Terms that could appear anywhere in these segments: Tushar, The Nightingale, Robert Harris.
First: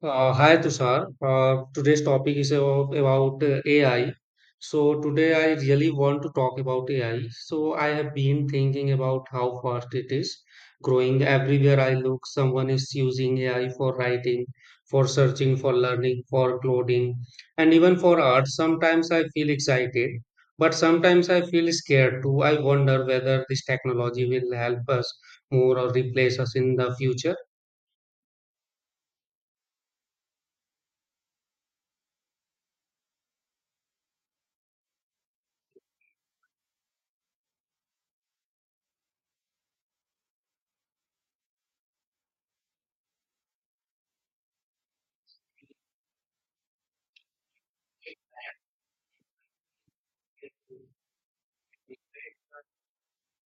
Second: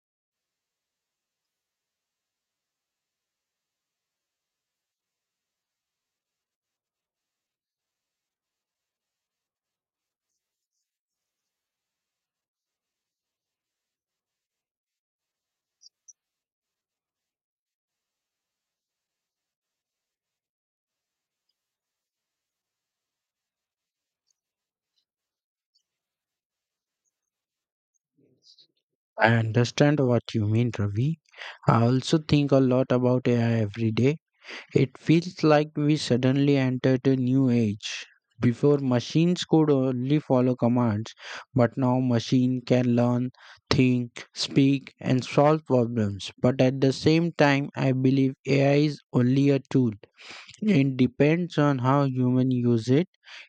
Hi Tushar. Today's topic is about AI. So today I really want to talk about AI. So I have been thinking about how fast it is growing. Everywhere I look, someone is using AI for writing, for searching, for learning, for coding, and even for art. Sometimes I feel excited, but sometimes I feel scared too. I wonder whether this technology will help us more or replace us in the future. I understand what you mean, Ravi. I also think a lot about AI every day. It feels like we suddenly entered a new age. Before, machines could only follow commands, but now machine can learn, think, speak, and solve problems. But at the same time, I believe AI is only a tool. It depends on how human use it.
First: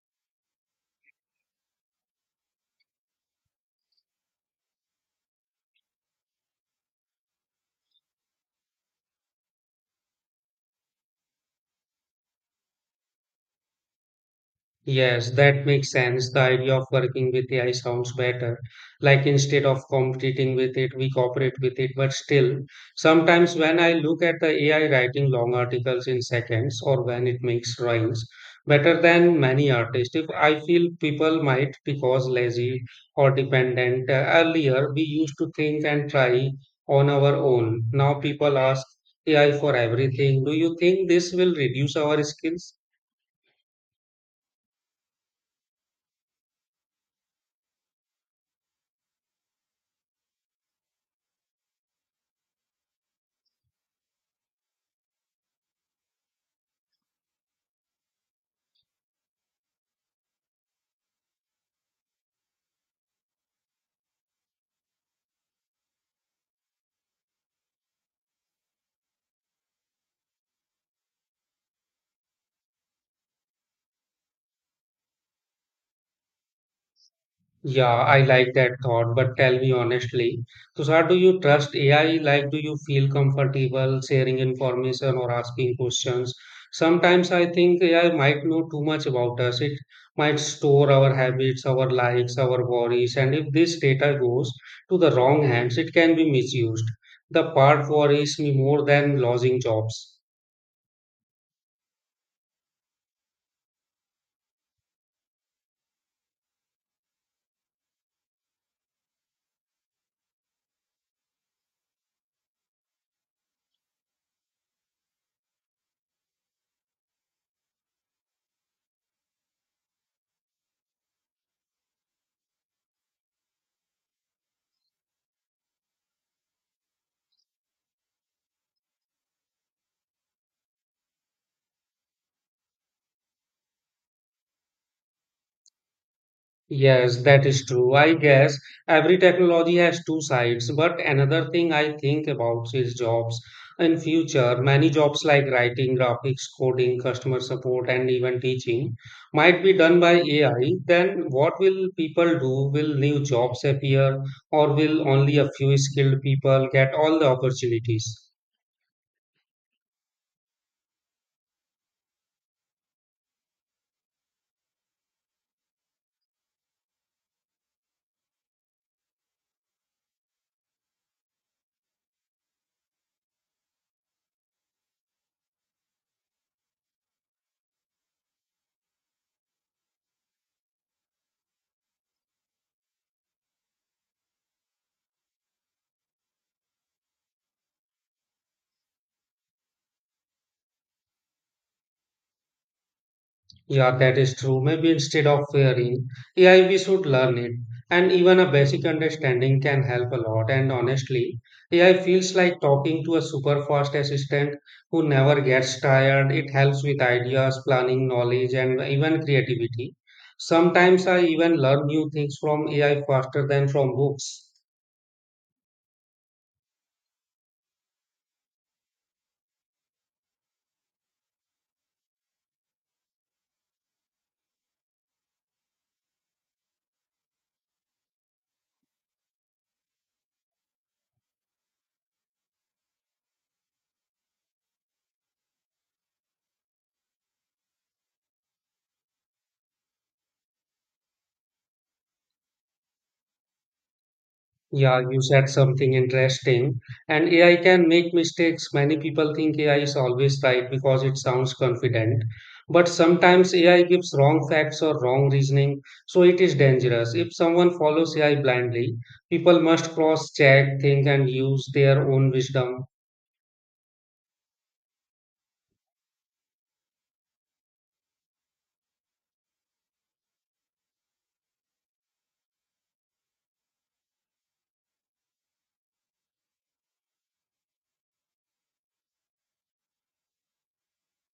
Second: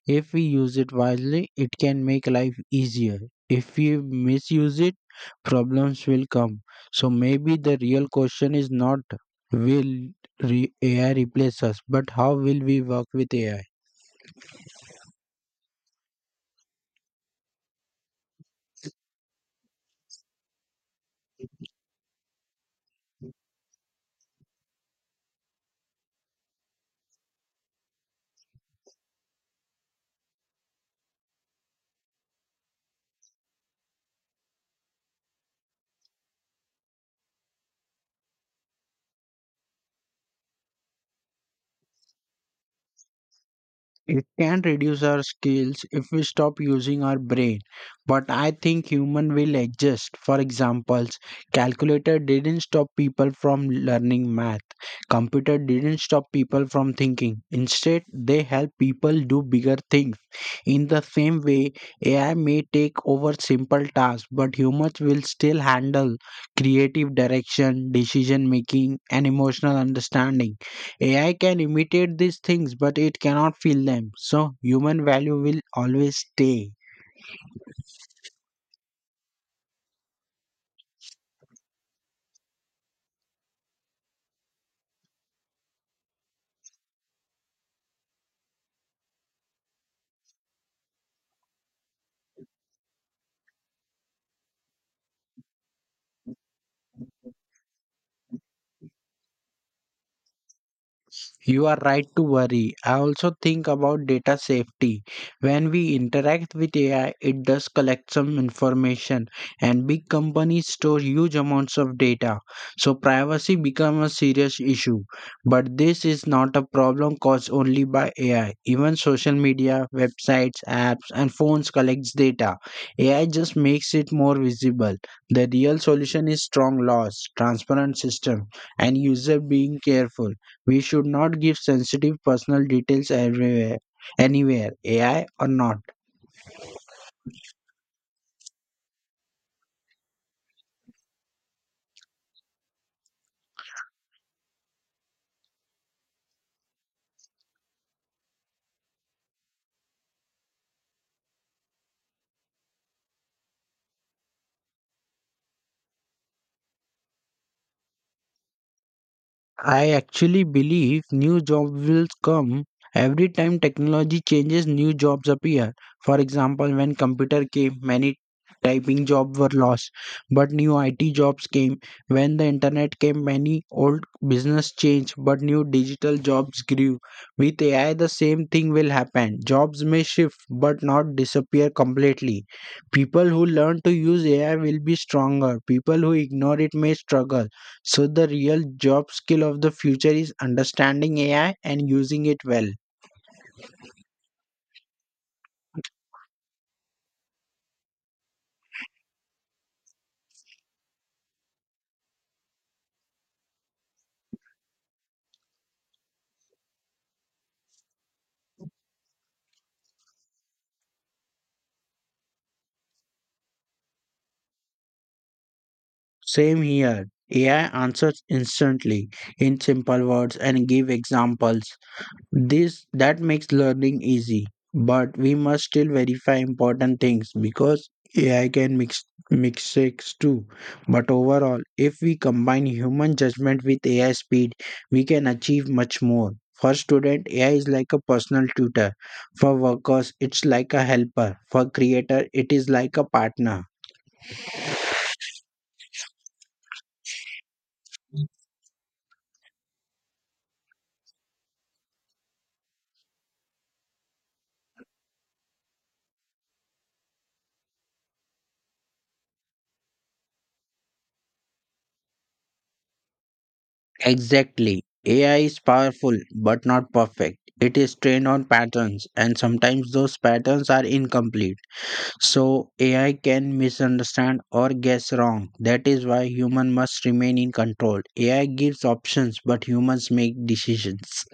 If we use it wisely, it can make life easier. If we misuse it, problems will come. So maybe the real question is not will AI replace us, but how will we work with AI? Yes, that makes sense. The idea of working with AI sounds better. Like instead of competing with it, we cooperate with it. But still, sometimes when I look at the AI writing long articles in seconds or when it makes rhymes better than many artists, if I feel people might because lazy or dependent. Earlier, we used to think and try on our own. Now people ask AI for everything. Do you think this will reduce our skills? It can reduce our skills if we stop using our brain, but I think human will adjust. For examples, calculator didn't stop people from learning math. Computer didn't stop people from thinking. Instead, they help people do bigger things. In the same way, AI may take over simple tasks, but humans will still handle creative direction, decision making, and emotional understanding. AI can imitate these things, but it cannot feel them. So human value will always stay. Yeah, I like that thought, but tell me honestly, Tushar, do you trust AI? Like, do you feel comfortable sharing information or asking questions? Sometimes I think AI might know too much about us. It might store our habits, our likes, our worries, and if this data goes to the wrong hands, it can be misused. The part worries me more than losing jobs. You are right to worry. I also think about data safety. When we interact with AI, it does collect some information, and big companies store huge amounts of data. So, privacy becomes a serious issue. But this is not a problem caused only by AI. Even social media, websites, apps, and phones collects data. AI just makes it more visible. The real solution is strong laws, transparent system, and user being careful. We should not give sensitive personal details everywhere, anywhere, AI or not. Yes, that is true. I guess every technology has two sides, but another thing I think about is jobs. In future, many jobs like writing, graphics, coding, customer support, and even teaching might be done by AI. Then what will people do? Will new jobs appear, or will only a few skilled people get all the opportunities? I actually believe new jobs will come every time technology changes, new jobs appear. For example, when computer came, many typing jobs were lost, but new IT jobs came. When the internet came, many old business changed, but new digital jobs grew. With AI, the same thing will happen. Jobs may shift, but not disappear completely. People who learn to use AI will be stronger. People who ignore it may struggle. So the real job skill of the future is understanding AI and using it well. Yeah, that is true. Maybe instead of fearing AI, we should learn it. And even a basic understanding can help a lot. And honestly, AI feels like talking to a super fast assistant who never gets tired. It helps with ideas, planning, knowledge, and even creativity. Sometimes I even learn new things from AI faster than from books. Same here. AI answers instantly in simple words and give examples. This that makes learning easy, but we must still verify important things because AI can mix mistakes too. But overall, if we combine human judgment with AI speed, we can achieve much more. For student, AI is like a personal tutor. For workers, it's like a helper. For creator, it is like a partner. Yeah, you said something interesting. And AI can make mistakes. Many people think AI is always right because it sounds confident. But sometimes AI gives wrong facts or wrong reasoning, so it is dangerous. If someone follows AI blindly, people must cross check, think, and use their own wisdom. Exactly. AI is powerful but not perfect. It is trained on patterns, and sometimes those patterns are incomplete. So AI can misunderstand or guess wrong. That is why human must remain in control. AI gives options but humans make decisions.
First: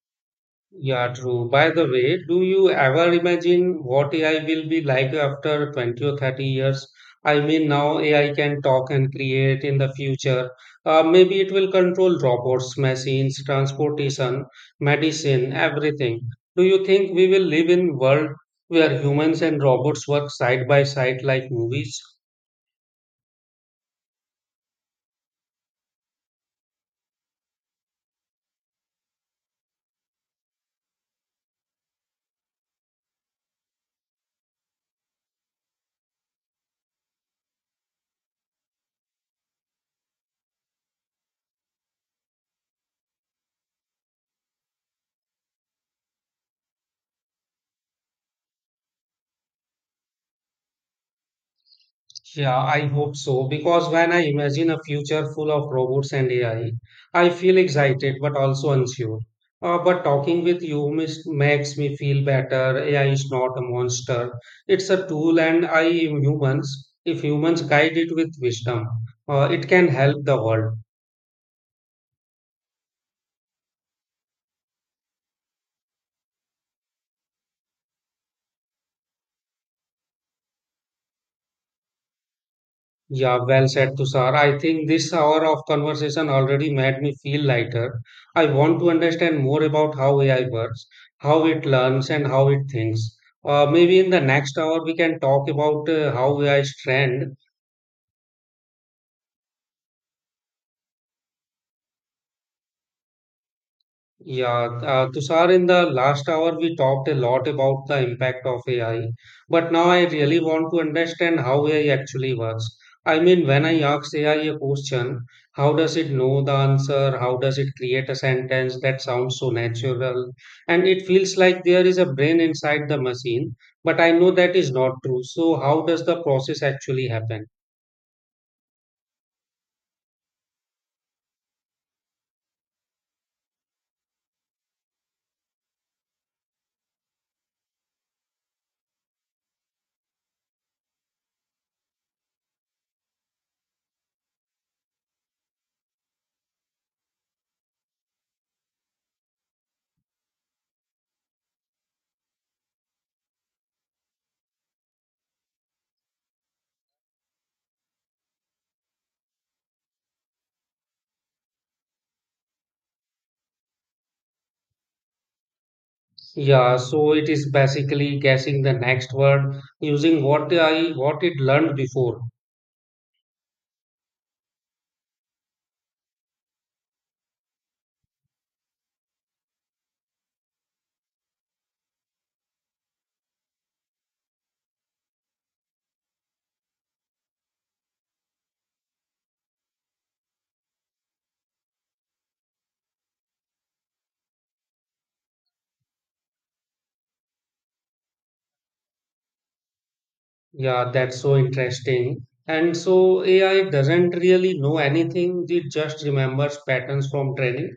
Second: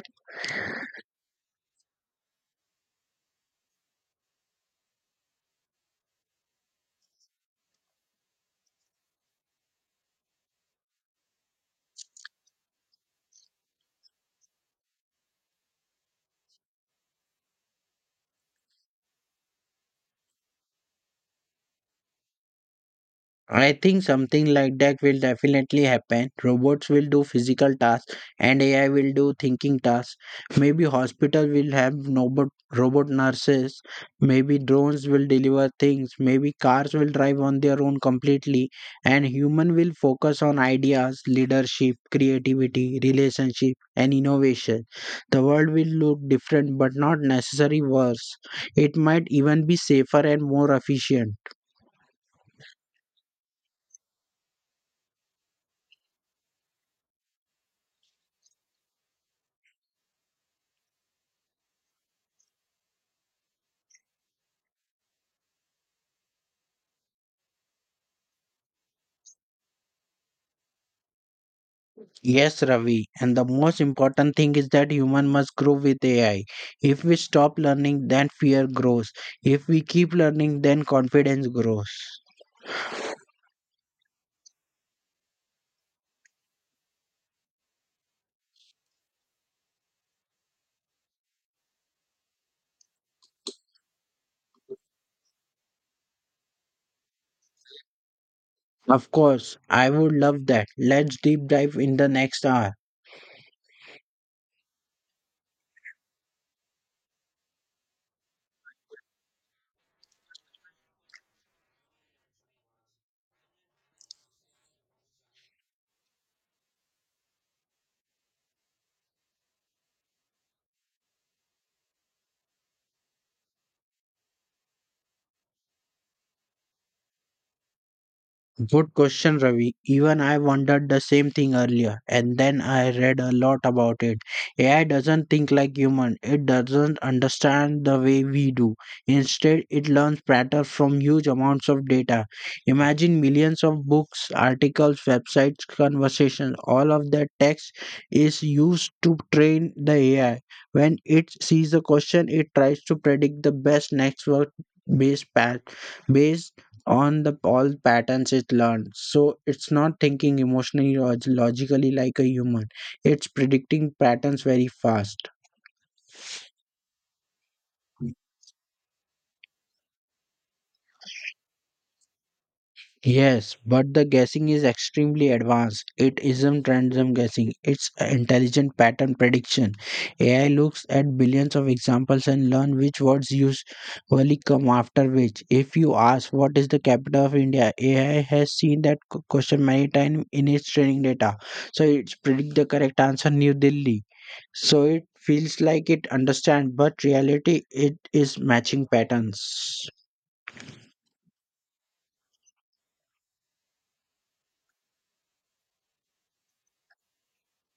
Yeah, true. By the way, do you ever imagine what AI will be like after 20 or 30 years? I mean, now AI can talk and create in the future. Maybe it will control robots, machines, transportation, medicine, everything. Do you think we will live in world where humans and robots work side by side like movies? I think something like that will definitely happen. Robots will do physical tasks and AI will do thinking tasks. Maybe hospital will have robot nurses. Maybe drones will deliver things. Maybe cars will drive on their own completely. And human will focus on ideas, leadership, creativity, relationship and innovation. The world will look different but not necessarily worse. It might even be safer and more efficient. Yeah, I hope so. Because when I imagine a future full of robots and AI, I feel excited but also unsure. But talking with you makes me feel better. AI is not a monster, it's a tool, and I am humans. If humans guide it with wisdom, it can help the world. Yes, Ravi. And the most important thing is that human must grow with AI. If we stop learning, then fear grows. If we keep learning, then confidence grows. Yeah, well said, Tushar. I think this hour of conversation already made me feel lighter. I want to understand more about how AI works, how it learns, and how it thinks. Maybe in the next hour, we can talk about how AI is trained. Of course, I would love that. Let's deep dive in the next hour. Yeah, Tushar, in the last hour, we talked a lot about the impact of AI, but now I really want to understand how AI actually works. I mean, when I ask AI a question, how does it know the answer? How does it create a sentence that sounds so natural? And it feels like there is a brain inside the machine, but I know that is not true. So, how does the process actually happen? Good question, Ravi. Even I wondered the same thing earlier, and then I read a lot about it. AI doesn't think like human. It doesn't understand the way we do. Instead, it learns pattern from huge amounts of data. Imagine millions of books, articles, websites, conversations. All of that text is used to train the AI. When it sees a question, it tries to predict the best next word based path Based on the all patterns it learned. So it's not thinking emotionally or logically like a human. It's predicting patterns very fast. Yeah, so it is basically guessing the next word using what it learned before. Yes, but the guessing is extremely advanced. It isn't random guessing, it's a intelligent pattern prediction. AI looks at billions of examples and learn which words usually come after which. If you ask what is the capital of India, AI has seen that question many times in its training data. So it predict the correct answer New Delhi. So it feels like it understands, but reality it is matching patterns. Yeah, that's so interesting. And so AI doesn't really know anything, it just remembers patterns from training.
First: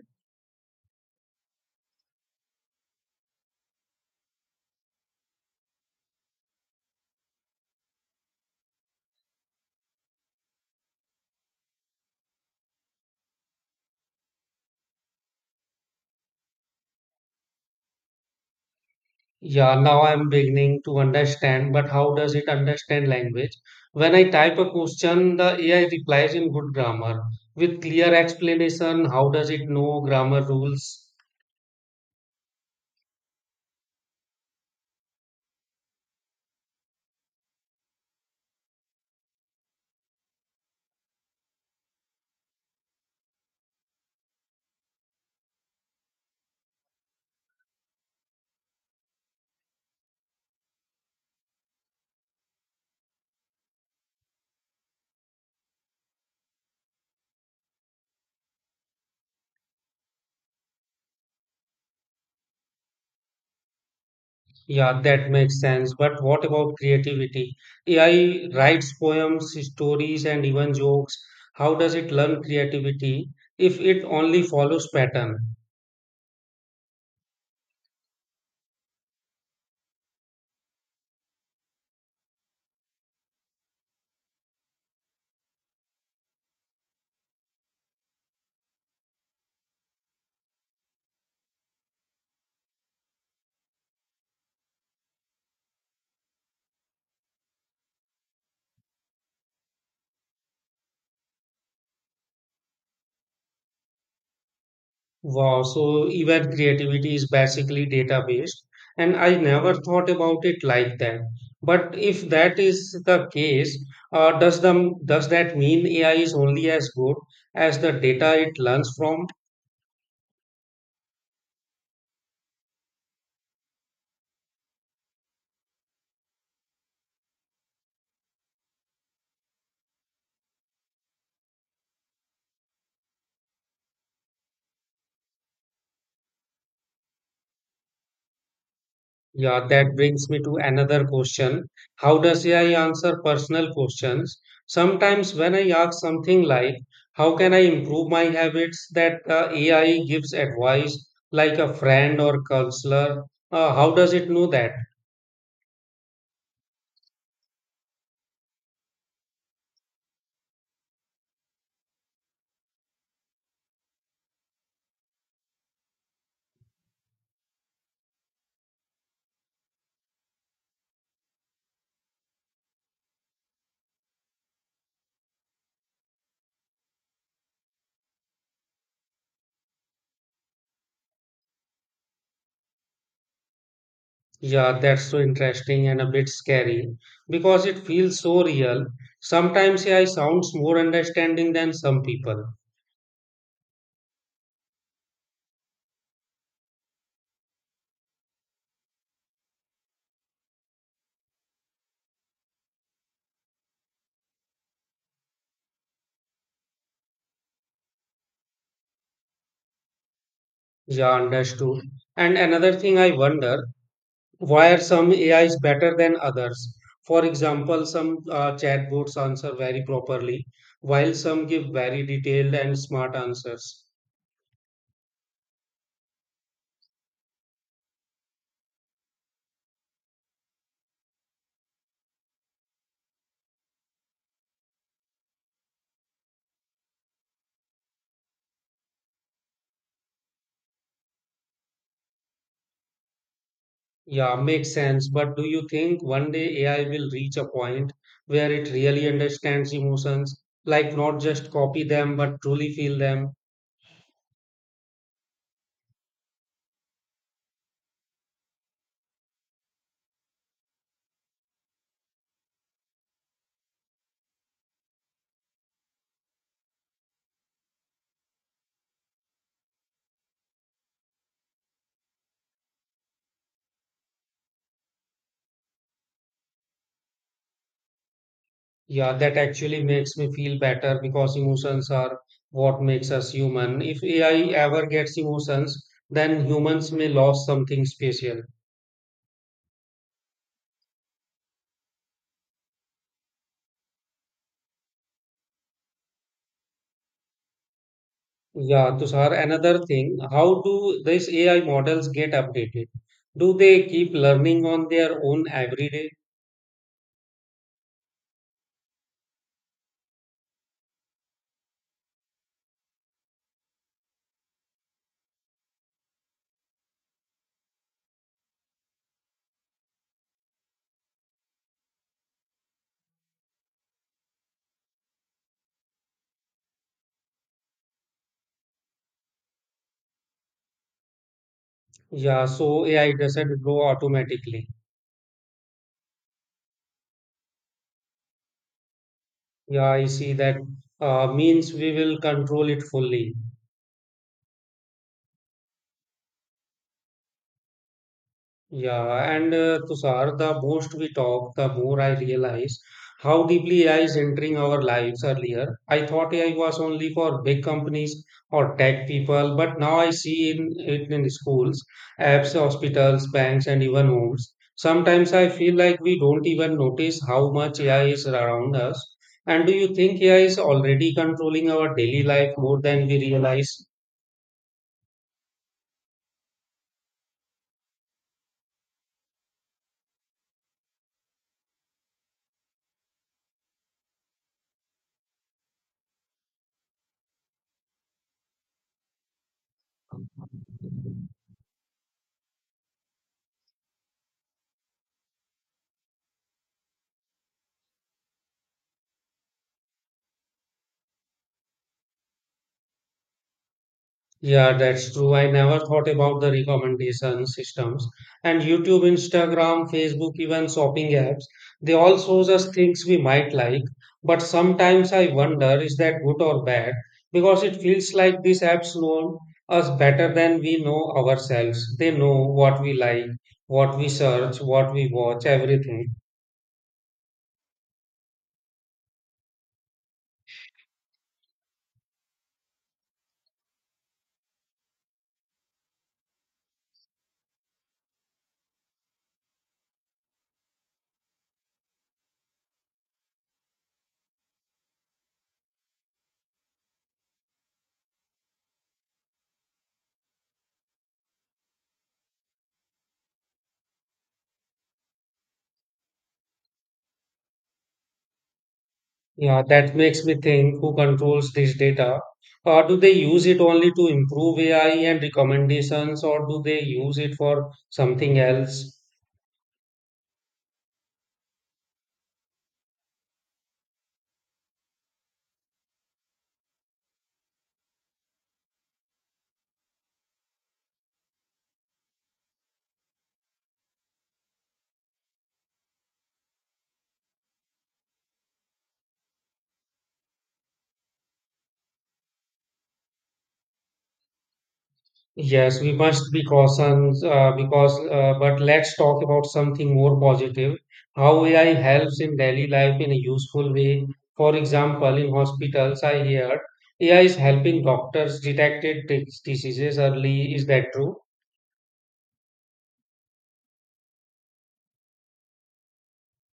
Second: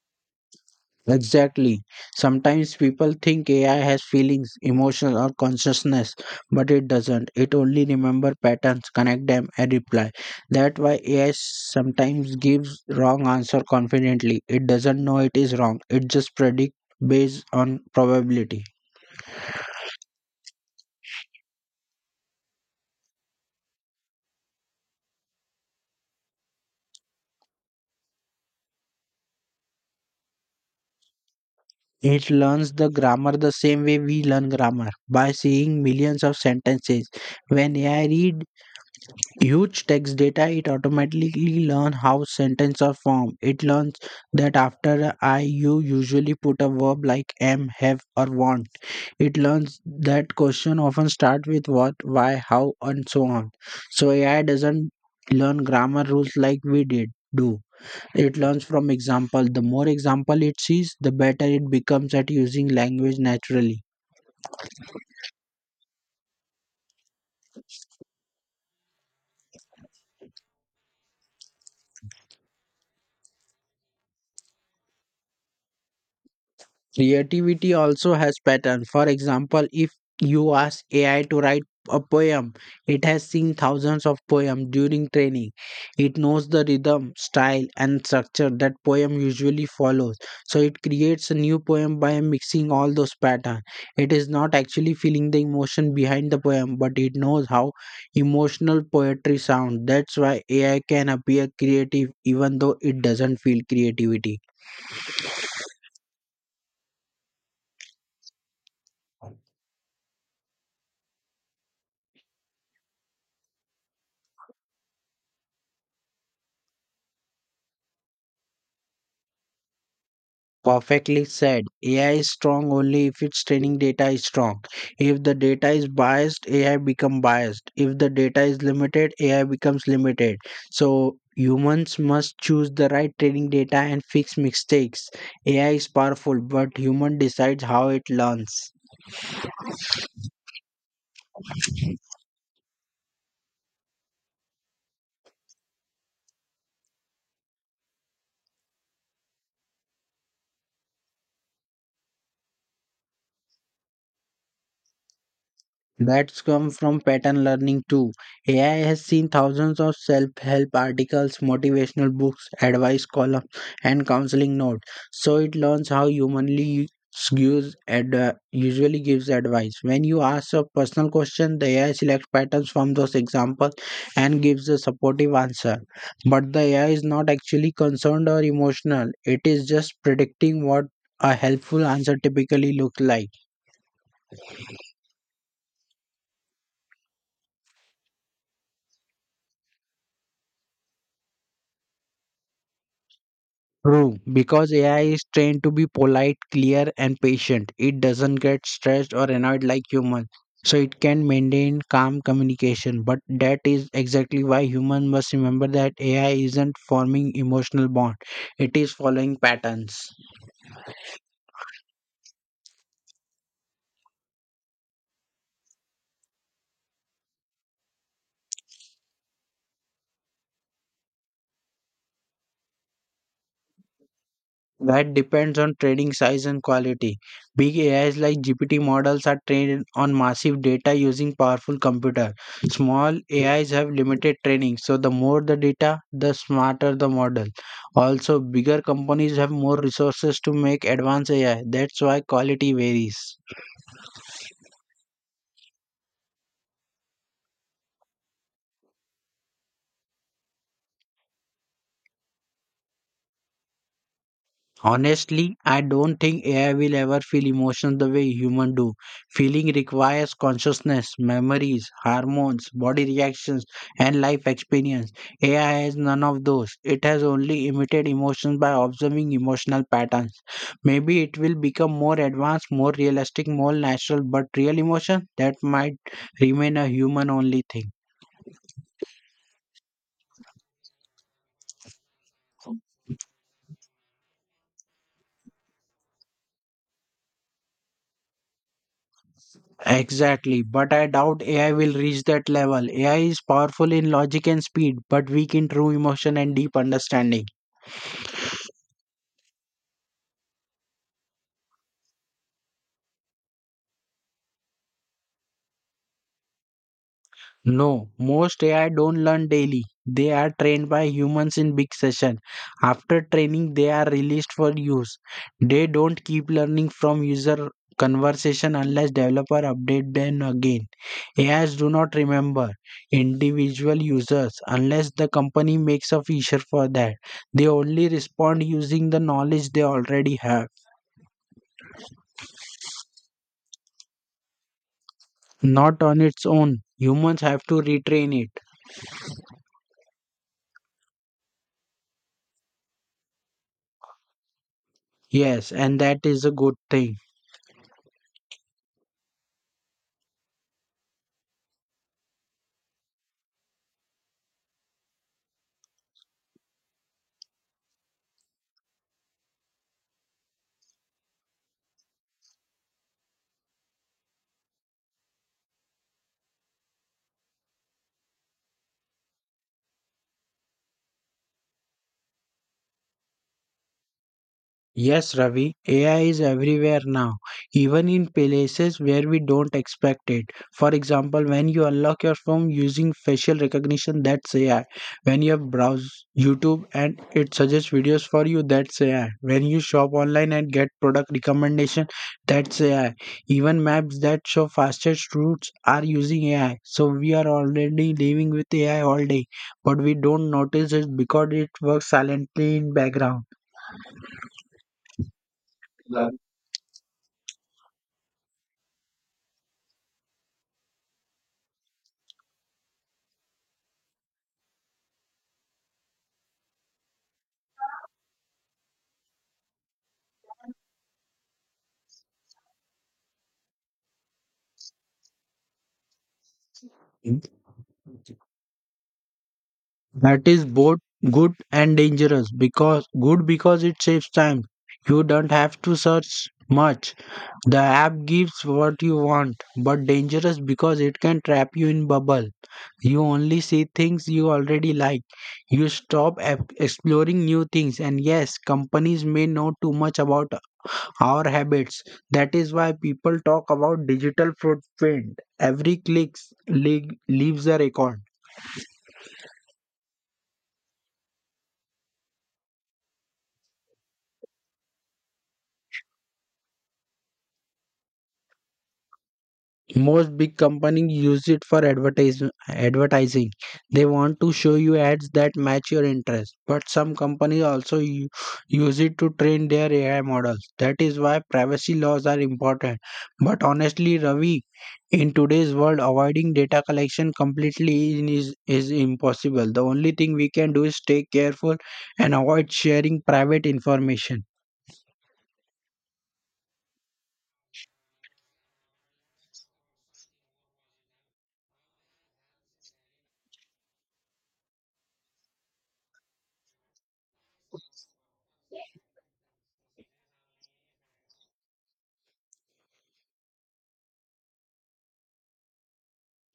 Exactly. Sometimes people think AI has feelings, emotions, or consciousness, but it doesn't. It only remembers patterns, connect them, and reply. That's why AI sometimes gives wrong answer confidently. It doesn't know it is wrong. It just predicts based on probability. Yeah, now I'm beginning to understand, but how does it understand language? When I type a question, the AI replies in good grammar with clear explanation. How does it know grammar rules? It learns the grammar the same way we learn grammar by seeing millions of sentences. When AI read huge text data, it automatically learn how sentences are formed. It learns that after I, you usually put a verb like am, have, or want. It learns that question often start with what, why, how, and so on. So AI doesn't learn grammar rules like we did do. It learns from example. The more example it sees, the better it becomes at using language naturally. Yeah, that makes sense. But what about creativity? AI writes poems, stories, and even jokes. How does it learn creativity if it only follows pattern? Creativity also has pattern. For example, if you ask AI to write a poem, it has seen thousands of poems during training. It knows the rhythm, style, and structure that poem usually follows. So it creates a new poem by mixing all those patterns. It is not actually feeling the emotion behind the poem, but it knows how emotional poetry sounds. That's why AI can appear creative even though it doesn't feel creativity. Wow, so even creativity is basically data-based, and I never thought about it like that. But if that is the case, does that mean AI is only as good as the data it learns from? Perfectly said. AI is strong only if its training data is strong. If the data is biased, AI become biased. If the data is limited, AI becomes limited. So humans must choose the right training data and fix mistakes. AI is powerful, but human decides how it learns. Yeah, that brings me to another question. How does AI answer personal questions? Sometimes when I ask something like, how can I improve my habits, that AI gives advice like a friend or counselor. How does it know that? That's come from pattern learning too. AI has seen thousands of self-help articles, motivational books, advice columns, and counseling notes. So it learns how humanly usually gives advice. When you ask a personal question, the AI selects patterns from those examples and gives a supportive answer. But the AI is not actually concerned or emotional. It is just predicting what a helpful answer typically looks like. Yeah, that's so interesting and a bit scary because it feels so real. Sometimes AI sounds more understanding than some people. True, because AI is trained to be polite, clear, and patient. It doesn't get stressed or annoyed like humans. So it can maintain calm communication. But that is exactly why humans must remember that AI isn't forming emotional bond. It is following patterns. Yeah, understood. And another thing I wonder, why are some A is better than others? For example, some chatbots answer very properly, while some give very detailed and smart answers. That depends on training size and quality. Big AIs like GPT models are trained on massive data using powerful computer. Small AIs have limited training, so the more the data, the smarter the model. Also, bigger companies have more resources to make advanced AI. That's why quality varies. Yeah, makes sense. But do you think one day AI will reach a point where it really understands emotions, like not just copy them, but truly feel them? Honestly, I don't think AI will ever feel emotions the way humans do. Feeling requires consciousness, memories, hormones, body reactions, and life experience. AI has none of those. It has only imitated emotions by observing emotional patterns. Maybe it will become more advanced, more realistic, more natural, but real emotion that might remain a human only thing. Yeah, that actually makes me feel better because emotions are what makes us human. If AI ever gets emotions, then humans may lose something special. Exactly, but I doubt AI will reach that level. AI is powerful in logic and speed, but weak in true emotion and deep understanding. Yeah, Tushar, another thing, how do these AI models get updated? Do they keep learning on their own every day? No, most AI don't learn daily. They are trained by humans in big session. After training, they are released for use. They don't keep learning from user conversation unless developer update them again. AIs do not remember individual users unless the company makes a feature for that. They only respond using the knowledge they already have, Yeah, so AI doesn't grow automatically. not on its own. Humans have to retrain it. Yeah, I see that means we will control it fully. Yes, and that is a good thing. Yeah, and Tushar, the most we talk, the more I realize how deeply AI is entering our lives earlier. I thought AI was only for big companies or tech people, but now I see it in schools, apps, hospitals, banks, and even homes. Sometimes I feel like we don't even notice how much AI is around us. And do you think AI is already controlling our daily life more than we realize? Yes, Ravi, AI is everywhere now, even in places where we don't expect it. For example, when you unlock your phone using facial recognition, that's AI. When you browse YouTube and it suggests videos for you, that's AI. When you shop online and get product recommendation, that's AI. Even maps that show fastest routes are using AI. So we are already living with AI all day, but we don't notice it because it works silently in background. Yeah, that's true. I never thought Yeah. about the recommendation systems and YouTube, Instagram, Facebook, even shopping apps. They all shows us things we might like. But sometimes I wonder, is that good or bad? Because it feels like these apps know us better than we know ourselves. They know what we like, what we search, what we watch, everything. That is both good and dangerous because good because it saves time. You don't have to search much. The app gives what you want, but dangerous because it can trap you in bubble. You only see things you already like. You stop exploring new things and yes, companies may know too much about our habits. That is why people talk about digital footprint. Every click le- leaves a record. Yeah, that makes me think who controls this data? Do they use it only to improve AI and recommendations, or do they use it for something else? Most big companies use it for advertising. They want to show you ads that match your interest, but some companies also use it to train their AI models. That is why privacy laws are important, but honestly, Ravi, in today's world avoiding data collection completely is impossible. The only thing we can do is stay careful and avoid sharing private information. Yes, we must be cautious but let's talk about something more positive. How AI helps in daily life in a useful way. For example, in hospitals, I hear AI is helping doctors detect diseases early. Is that true?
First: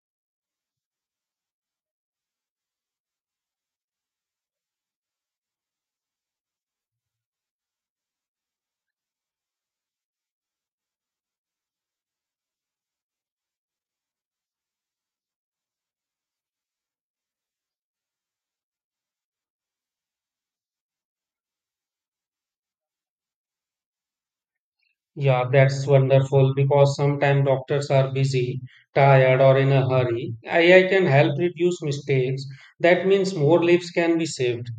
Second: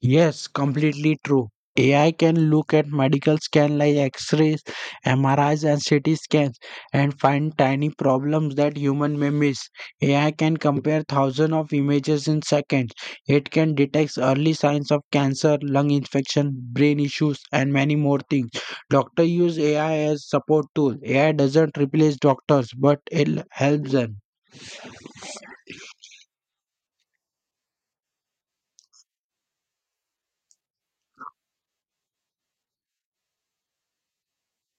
Yes, completely true. AI can look at medical scan like X-rays, MRIs, and CT scans and find tiny problems that human may miss. AI can compare thousands of images in seconds. It can detect early signs of cancer, lung infection, brain issues, and many more things. Doctors use AI as support tool. AI doesn't replace doctors, but it helps them. Yeah, that's wonderful because sometimes doctors are busy, tired, or in a hurry. AI can help reduce mistakes. That means more lives can be saved.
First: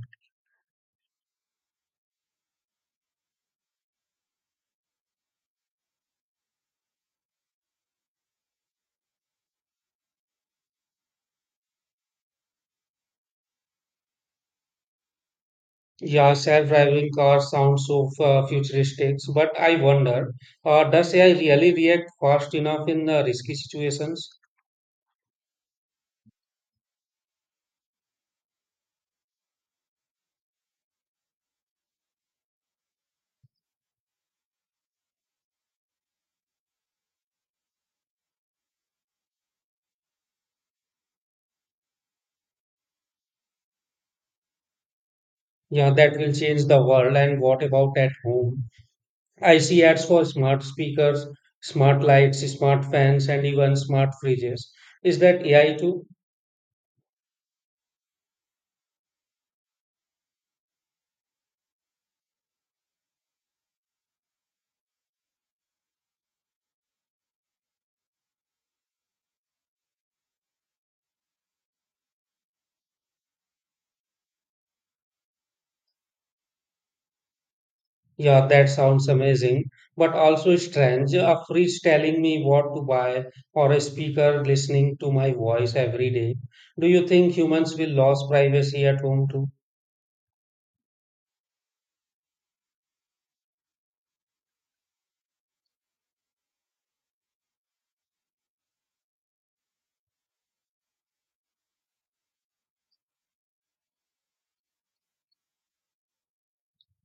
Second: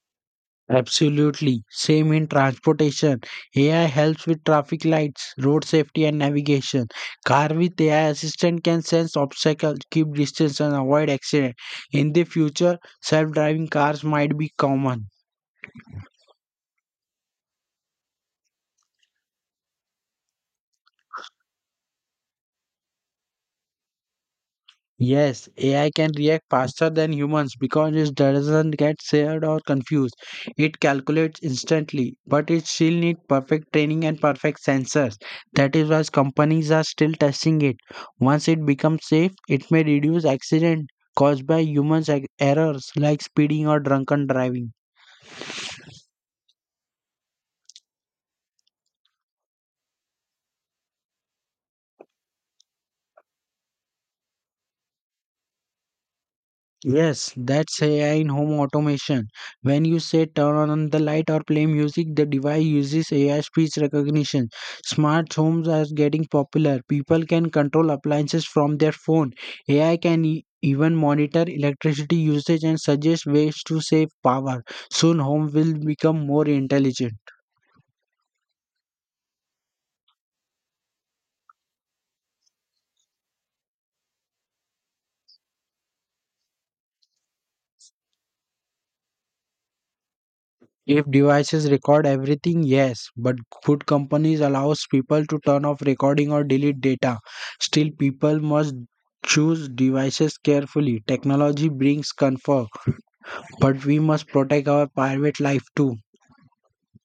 Absolutely. Same in transportation. AI helps with traffic lights, road safety, and navigation. Car with AI assistant can sense obstacles, keep distance, and avoid accident. In the future, self-driving cars might be common. Yeah, self-driving cars sound so futuristic, but I wonder, does AI really react fast enough in risky situations? Yes, AI can react faster than humans because it doesn't get scared or confused. It calculates instantly, but it still needs perfect training and perfect sensors. That is why companies are still testing it. Once it becomes safe, it may reduce accidents caused by humans errors like speeding or drunken driving. Yeah, that will change the world. And what about at home? I see ads for smart speakers, smart lights, smart fans, and even smart fridges. Is that AI too? Yes, that's AI in home automation. When you say turn on the light or play music, the device uses AI speech recognition. Smart homes are getting popular. People can control appliances from their phone. AI can even monitor electricity usage and suggest ways to save power. Soon, home will become more intelligent. Yeah, that sounds amazing, but also strange. A fridge telling me what to buy or a speaker listening to my voice every day. Do you think humans will lose privacy at home too? If devices record everything, yes, but good companies allows people to turn off recording or delete data. Still, people must choose devices carefully. Technology brings comfort, but we must protect our private life too.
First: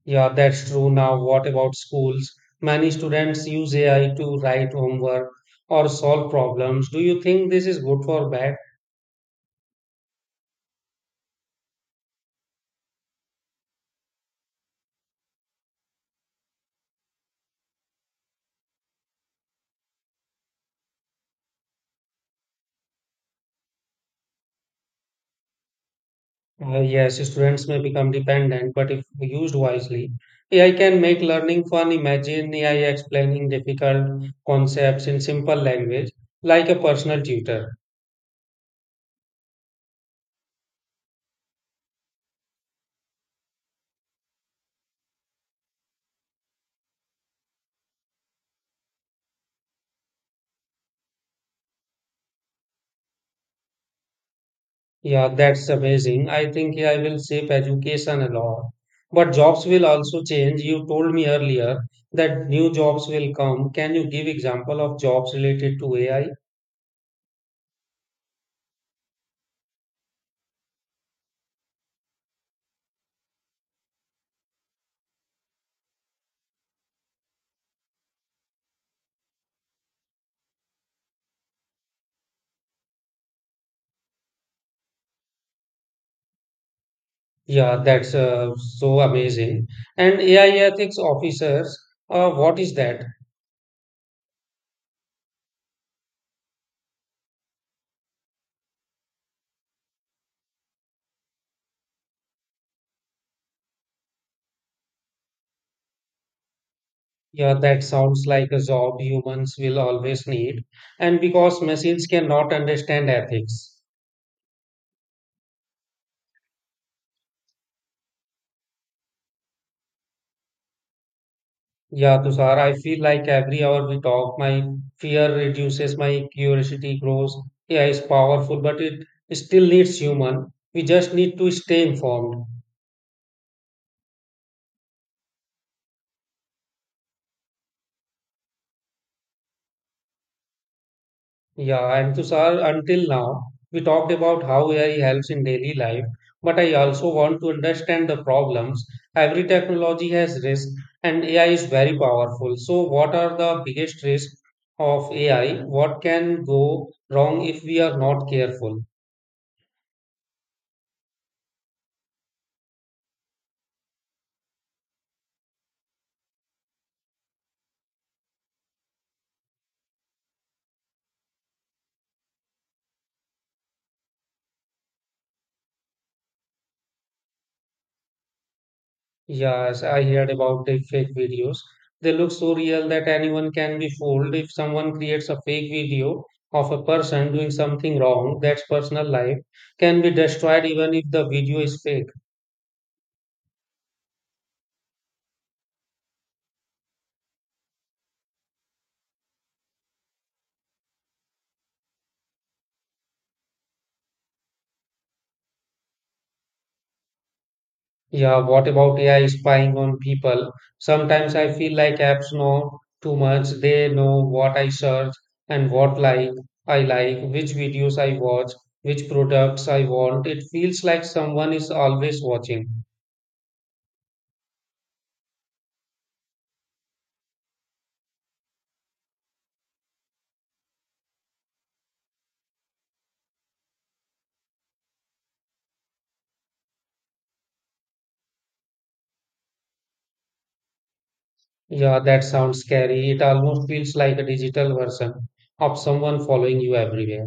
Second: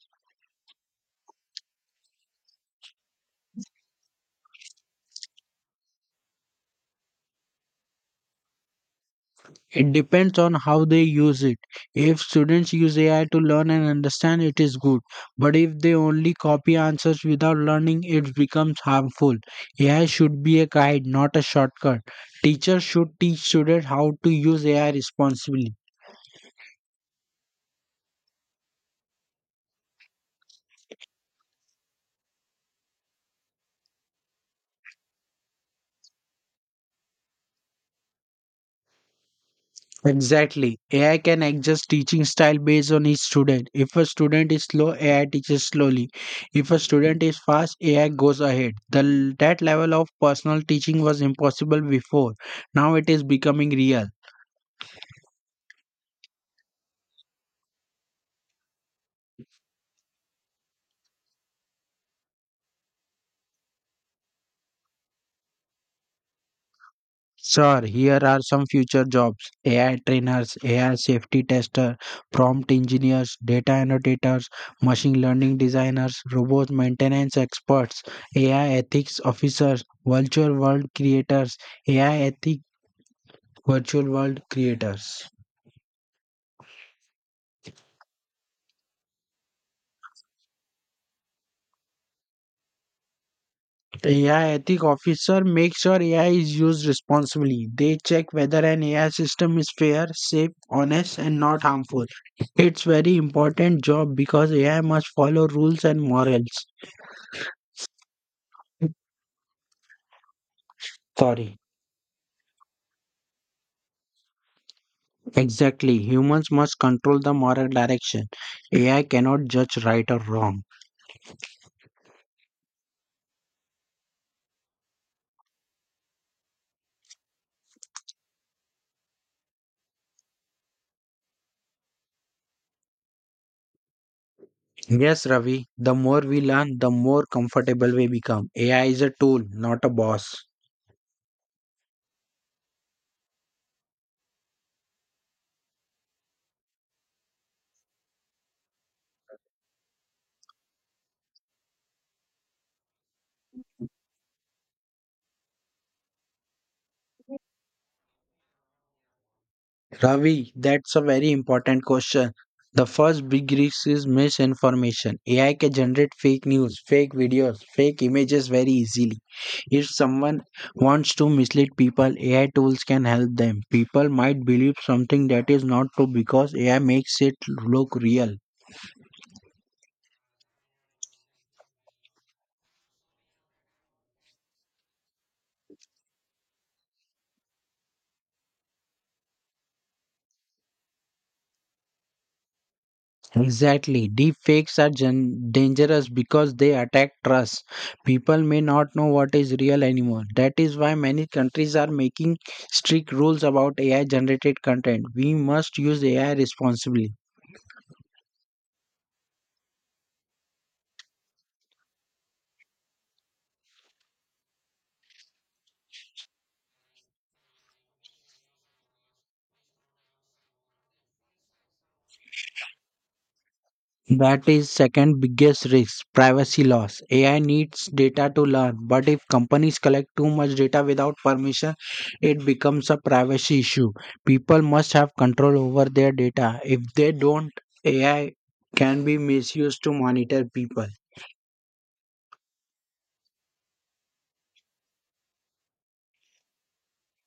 Yeah, that's true. Now, what about schools? Many students use AI to write homework or solve problems. Do you think this is good or bad? It depends on how they use it. If students use AI to learn and understand, it is good. But if they only copy answers without learning, it becomes harmful. AI should be a guide, not a shortcut. Teachers should teach students how to use AI responsibly. Yes, students may become dependent, but if used wisely, AI can make learning fun. Imagine AI explaining difficult concepts in simple language, like a personal tutor. Exactly. AI can adjust teaching style based on each student. If a student is slow, AI teaches slowly. If a student is fast, AI goes ahead. That level of personal teaching was impossible before. Now it is becoming real. Yeah, that's amazing. I think AI will shape education a lot. But jobs will also change. You told me earlier that new jobs will come. Can you give example of jobs related to AI? Sir, here are some future jobs: AI trainers, AI safety tester, prompt engineers, data annotators, machine learning designers, robot maintenance experts, AI ethics officers, virtual world creators, AI ethics virtual world creators. Yeah, that's so amazing. And AI ethics officers, what is that? AI ethic officer make sure AI is used responsibly. They check whether an AI system is fair, safe, honest, and not harmful. It's very important job because AI must follow rules and morals. Yeah, that sounds like a job humans will always need, and Sorry. because machines cannot understand ethics. Exactly. Humans must control the moral direction. AI cannot judge right or wrong. Yeah, Tushar, I feel like every hour we talk, my fear reduces, my curiosity grows. Yeah, it's powerful, but it still needs human. We just need to stay informed. Yes, Ravi. The more we learn, the more comfortable we become. AI is a tool, not a boss. Yeah, and Tushar, until now, we talked about how AI helps in daily life, but I also want to understand the problems. Every technology has risk, and AI is very powerful. So, what are the biggest risks of AI? What can go wrong if we are not careful? Ravi, that's a very important question. The first big risk is misinformation. AI can generate fake news, fake videos, fake images very easily. If someone wants to mislead people, AI tools can help them. People might believe something that is not true because AI makes it look real. Yes, I heard about the fake videos. They look so real that anyone can be fooled. If someone creates a fake video of a person doing something wrong, that's personal life can be destroyed even if the video is fake. Exactly. Deep fakes are dangerous because they attack trust. People may not know what is real anymore. That is why many countries are making strict rules about AI generated content. We must use AI responsibly. Yeah, what about AI spying on people? Sometimes I feel like apps know too much. They know what I search and what like I like, which videos I watch, which products I want. It feels like someone is always watching. That is second biggest risk, privacy loss. AI needs data to learn, but if companies collect too much data without permission, it becomes a privacy issue. People must have control over their data. If they don't, AI can be misused to monitor people. Yeah, that sounds scary. It almost feels like a digital version of someone following you everywhere.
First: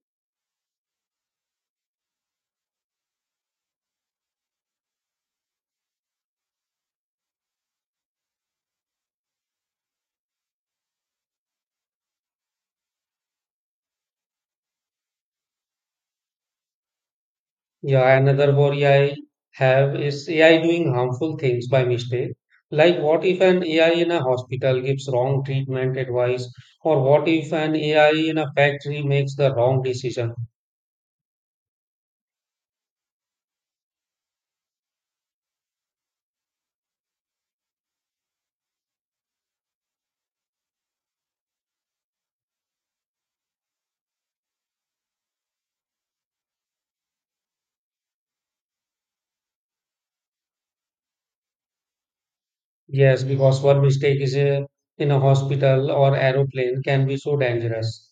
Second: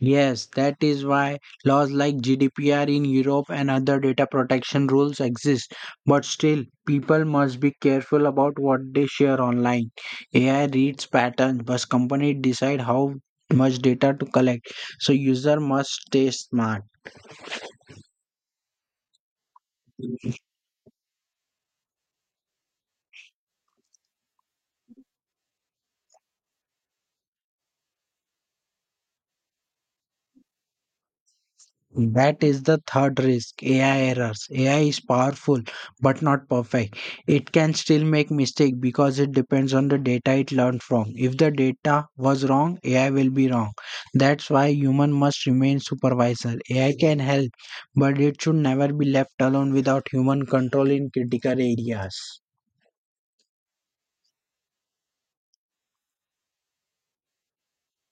Yes, that is why laws like GDPR in Europe and other data protection rules exist. But still, people must be careful about what they share online. AI reads patterns, but companies decide how much data to collect. So user must stay smart. Yeah, another worry I have is AI doing harmful things by mistake. Like, what if an AI in a hospital gives wrong treatment advice, or what if an AI in a factory makes the wrong decision? That is the third risk: AI errors. AI is powerful but not perfect. It can still make mistakes because it depends on the data it learned from. If the data was wrong, AI will be wrong. That's why human must remain supervisor. AI can help, but it should never be left alone without human control in critical areas. Yes, because one mistake is in a hospital or aeroplane can be so dangerous.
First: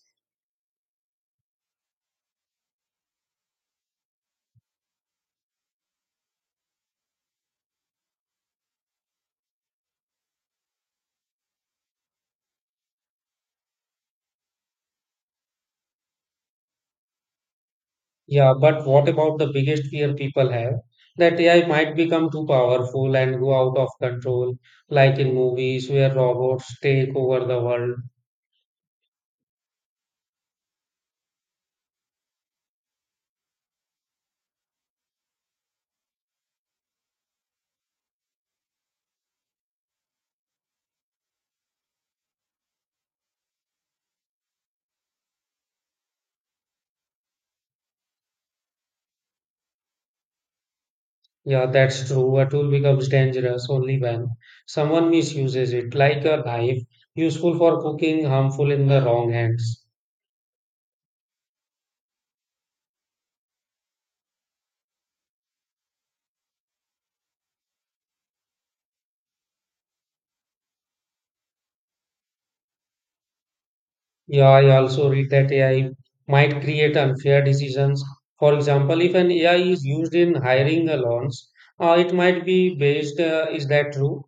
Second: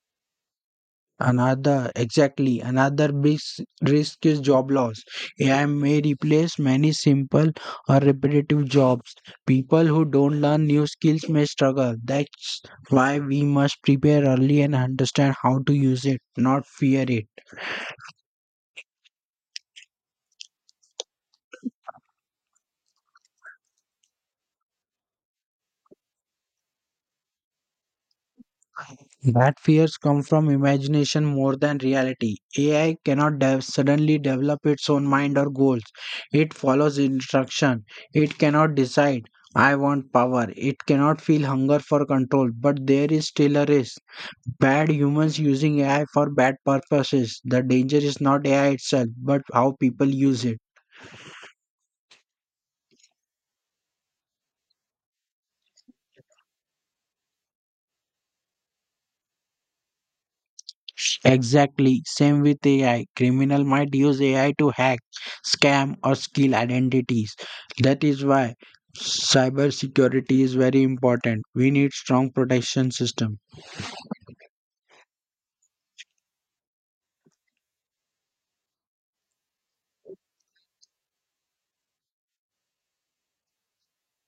Another, exactly, another big risk is job loss. AI may replace many simple or repetitive jobs. People who don't learn new skills may struggle. That's why we must prepare early and understand how to use it, not fear it. Yeah, but what about the biggest fear people have? That AI might become too powerful and go out of control, like in movies where robots take over the world. That fears come from imagination more than reality. AI cannot suddenly develop its own mind or goals. It follows instruction. It cannot decide, I want power. It cannot feel hunger for control. But there is still a risk. Bad humans using AI for bad purposes. The danger is not AI itself, but how people use it. Yeah, that's true. A tool becomes dangerous only when someone misuses it, like a knife, useful for cooking, harmful in the wrong hands. Exactly, same with AI. Criminal might use AI to hack, scam, or steal identities. That is why cybersecurity is very important. We need strong protection system. Yeah, I also read that AI might create unfair decisions. For example, if an AI is used in hiring alone, it might be based, is that true?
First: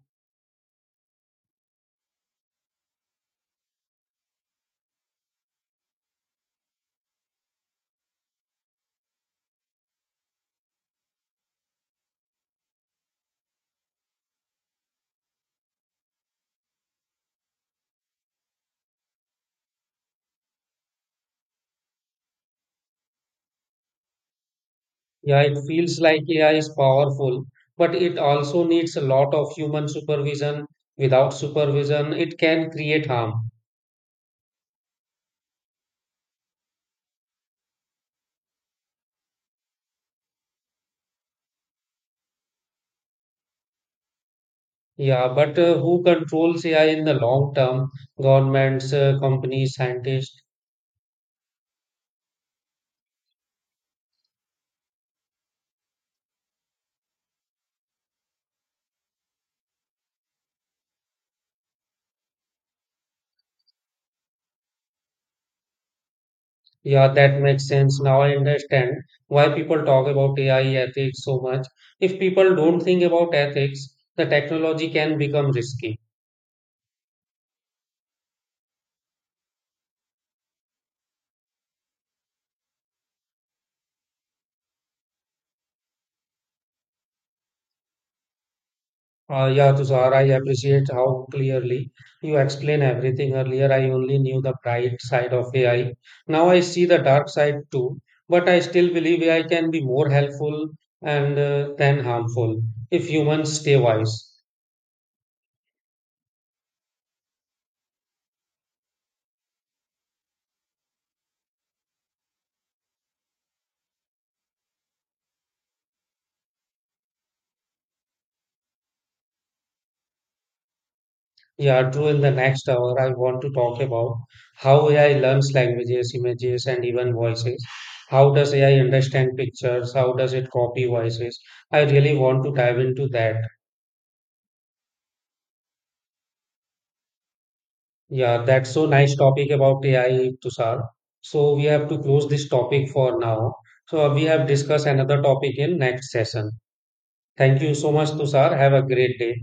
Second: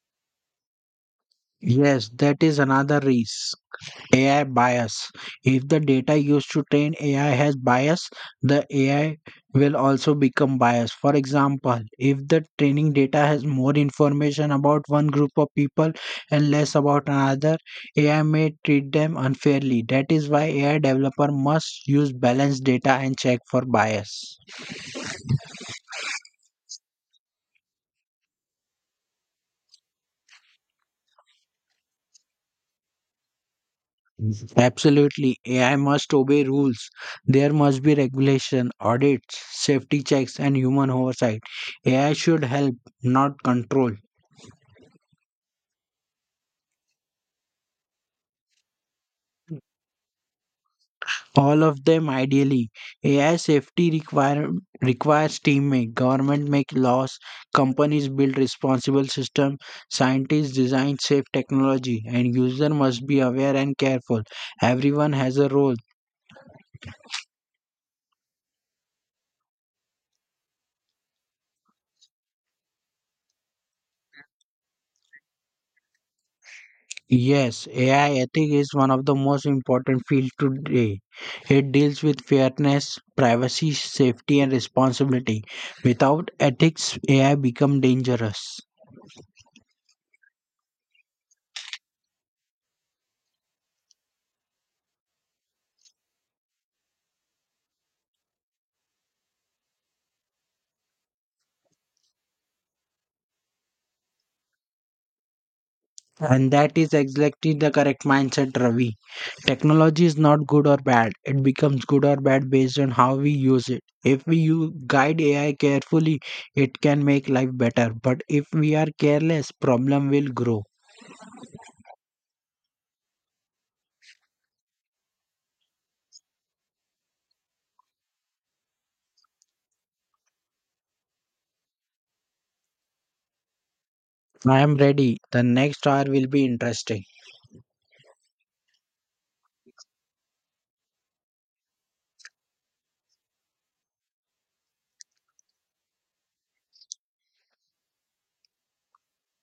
Yes, that is another risk. AI bias. If the data used to train AI has bias, the AI will also become biased. For example, if the training data has more information about one group of people and less about another, AI may treat them unfairly. That is why AI developer must use balanced data and check for bias. Yeah, it feels like AI is powerful, but it also needs a lot of human supervision. Without supervision, it can create harm. Absolutely. AI must obey rules. There must be regulation, audits, safety checks, and human oversight. AI should help, not control. Yeah, but who controls AI in the long term? Governments, companies, scientists. All of them ideally. AI safety require, requires teammates. Government make laws, companies build responsible system, scientists design safe technology, and user must be aware and careful. Everyone has a role. Yeah, that makes sense. Now I understand why people talk about AI ethics so much. If people don't think about ethics, the technology can become risky. Yes, AI ethics is one of the most important fields today. It deals with fairness, privacy, safety, and responsibility. Without ethics, AI become dangerous. Yeah, Tushar, I appreciate how clearly you explain everything. Earlier, I only knew the bright side of AI. Now I see the dark side too, but I still believe AI can be more helpful and than harmful if humans stay wise. And that is exactly the correct mindset, Ravi. Technology is not good or bad. It becomes good or bad based on how we use it. If we guide AI carefully, it can make life better. But if we are careless, problem will grow. Yeah, true. In the next hour, I want to talk about how AI learns languages, images, and even voices. How does AI understand pictures? How does it copy voices? I really want to dive into that. I am ready. The next hour will be interesting. Yeah, that's so nice topic about AI, Tushar. So we have to close this topic for now. So we have discussed another topic in next session. Thank you so much, Tushar. Have a great day.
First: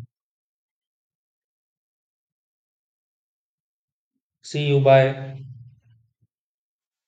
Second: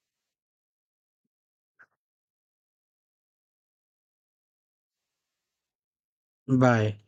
See you. Bye. Bye.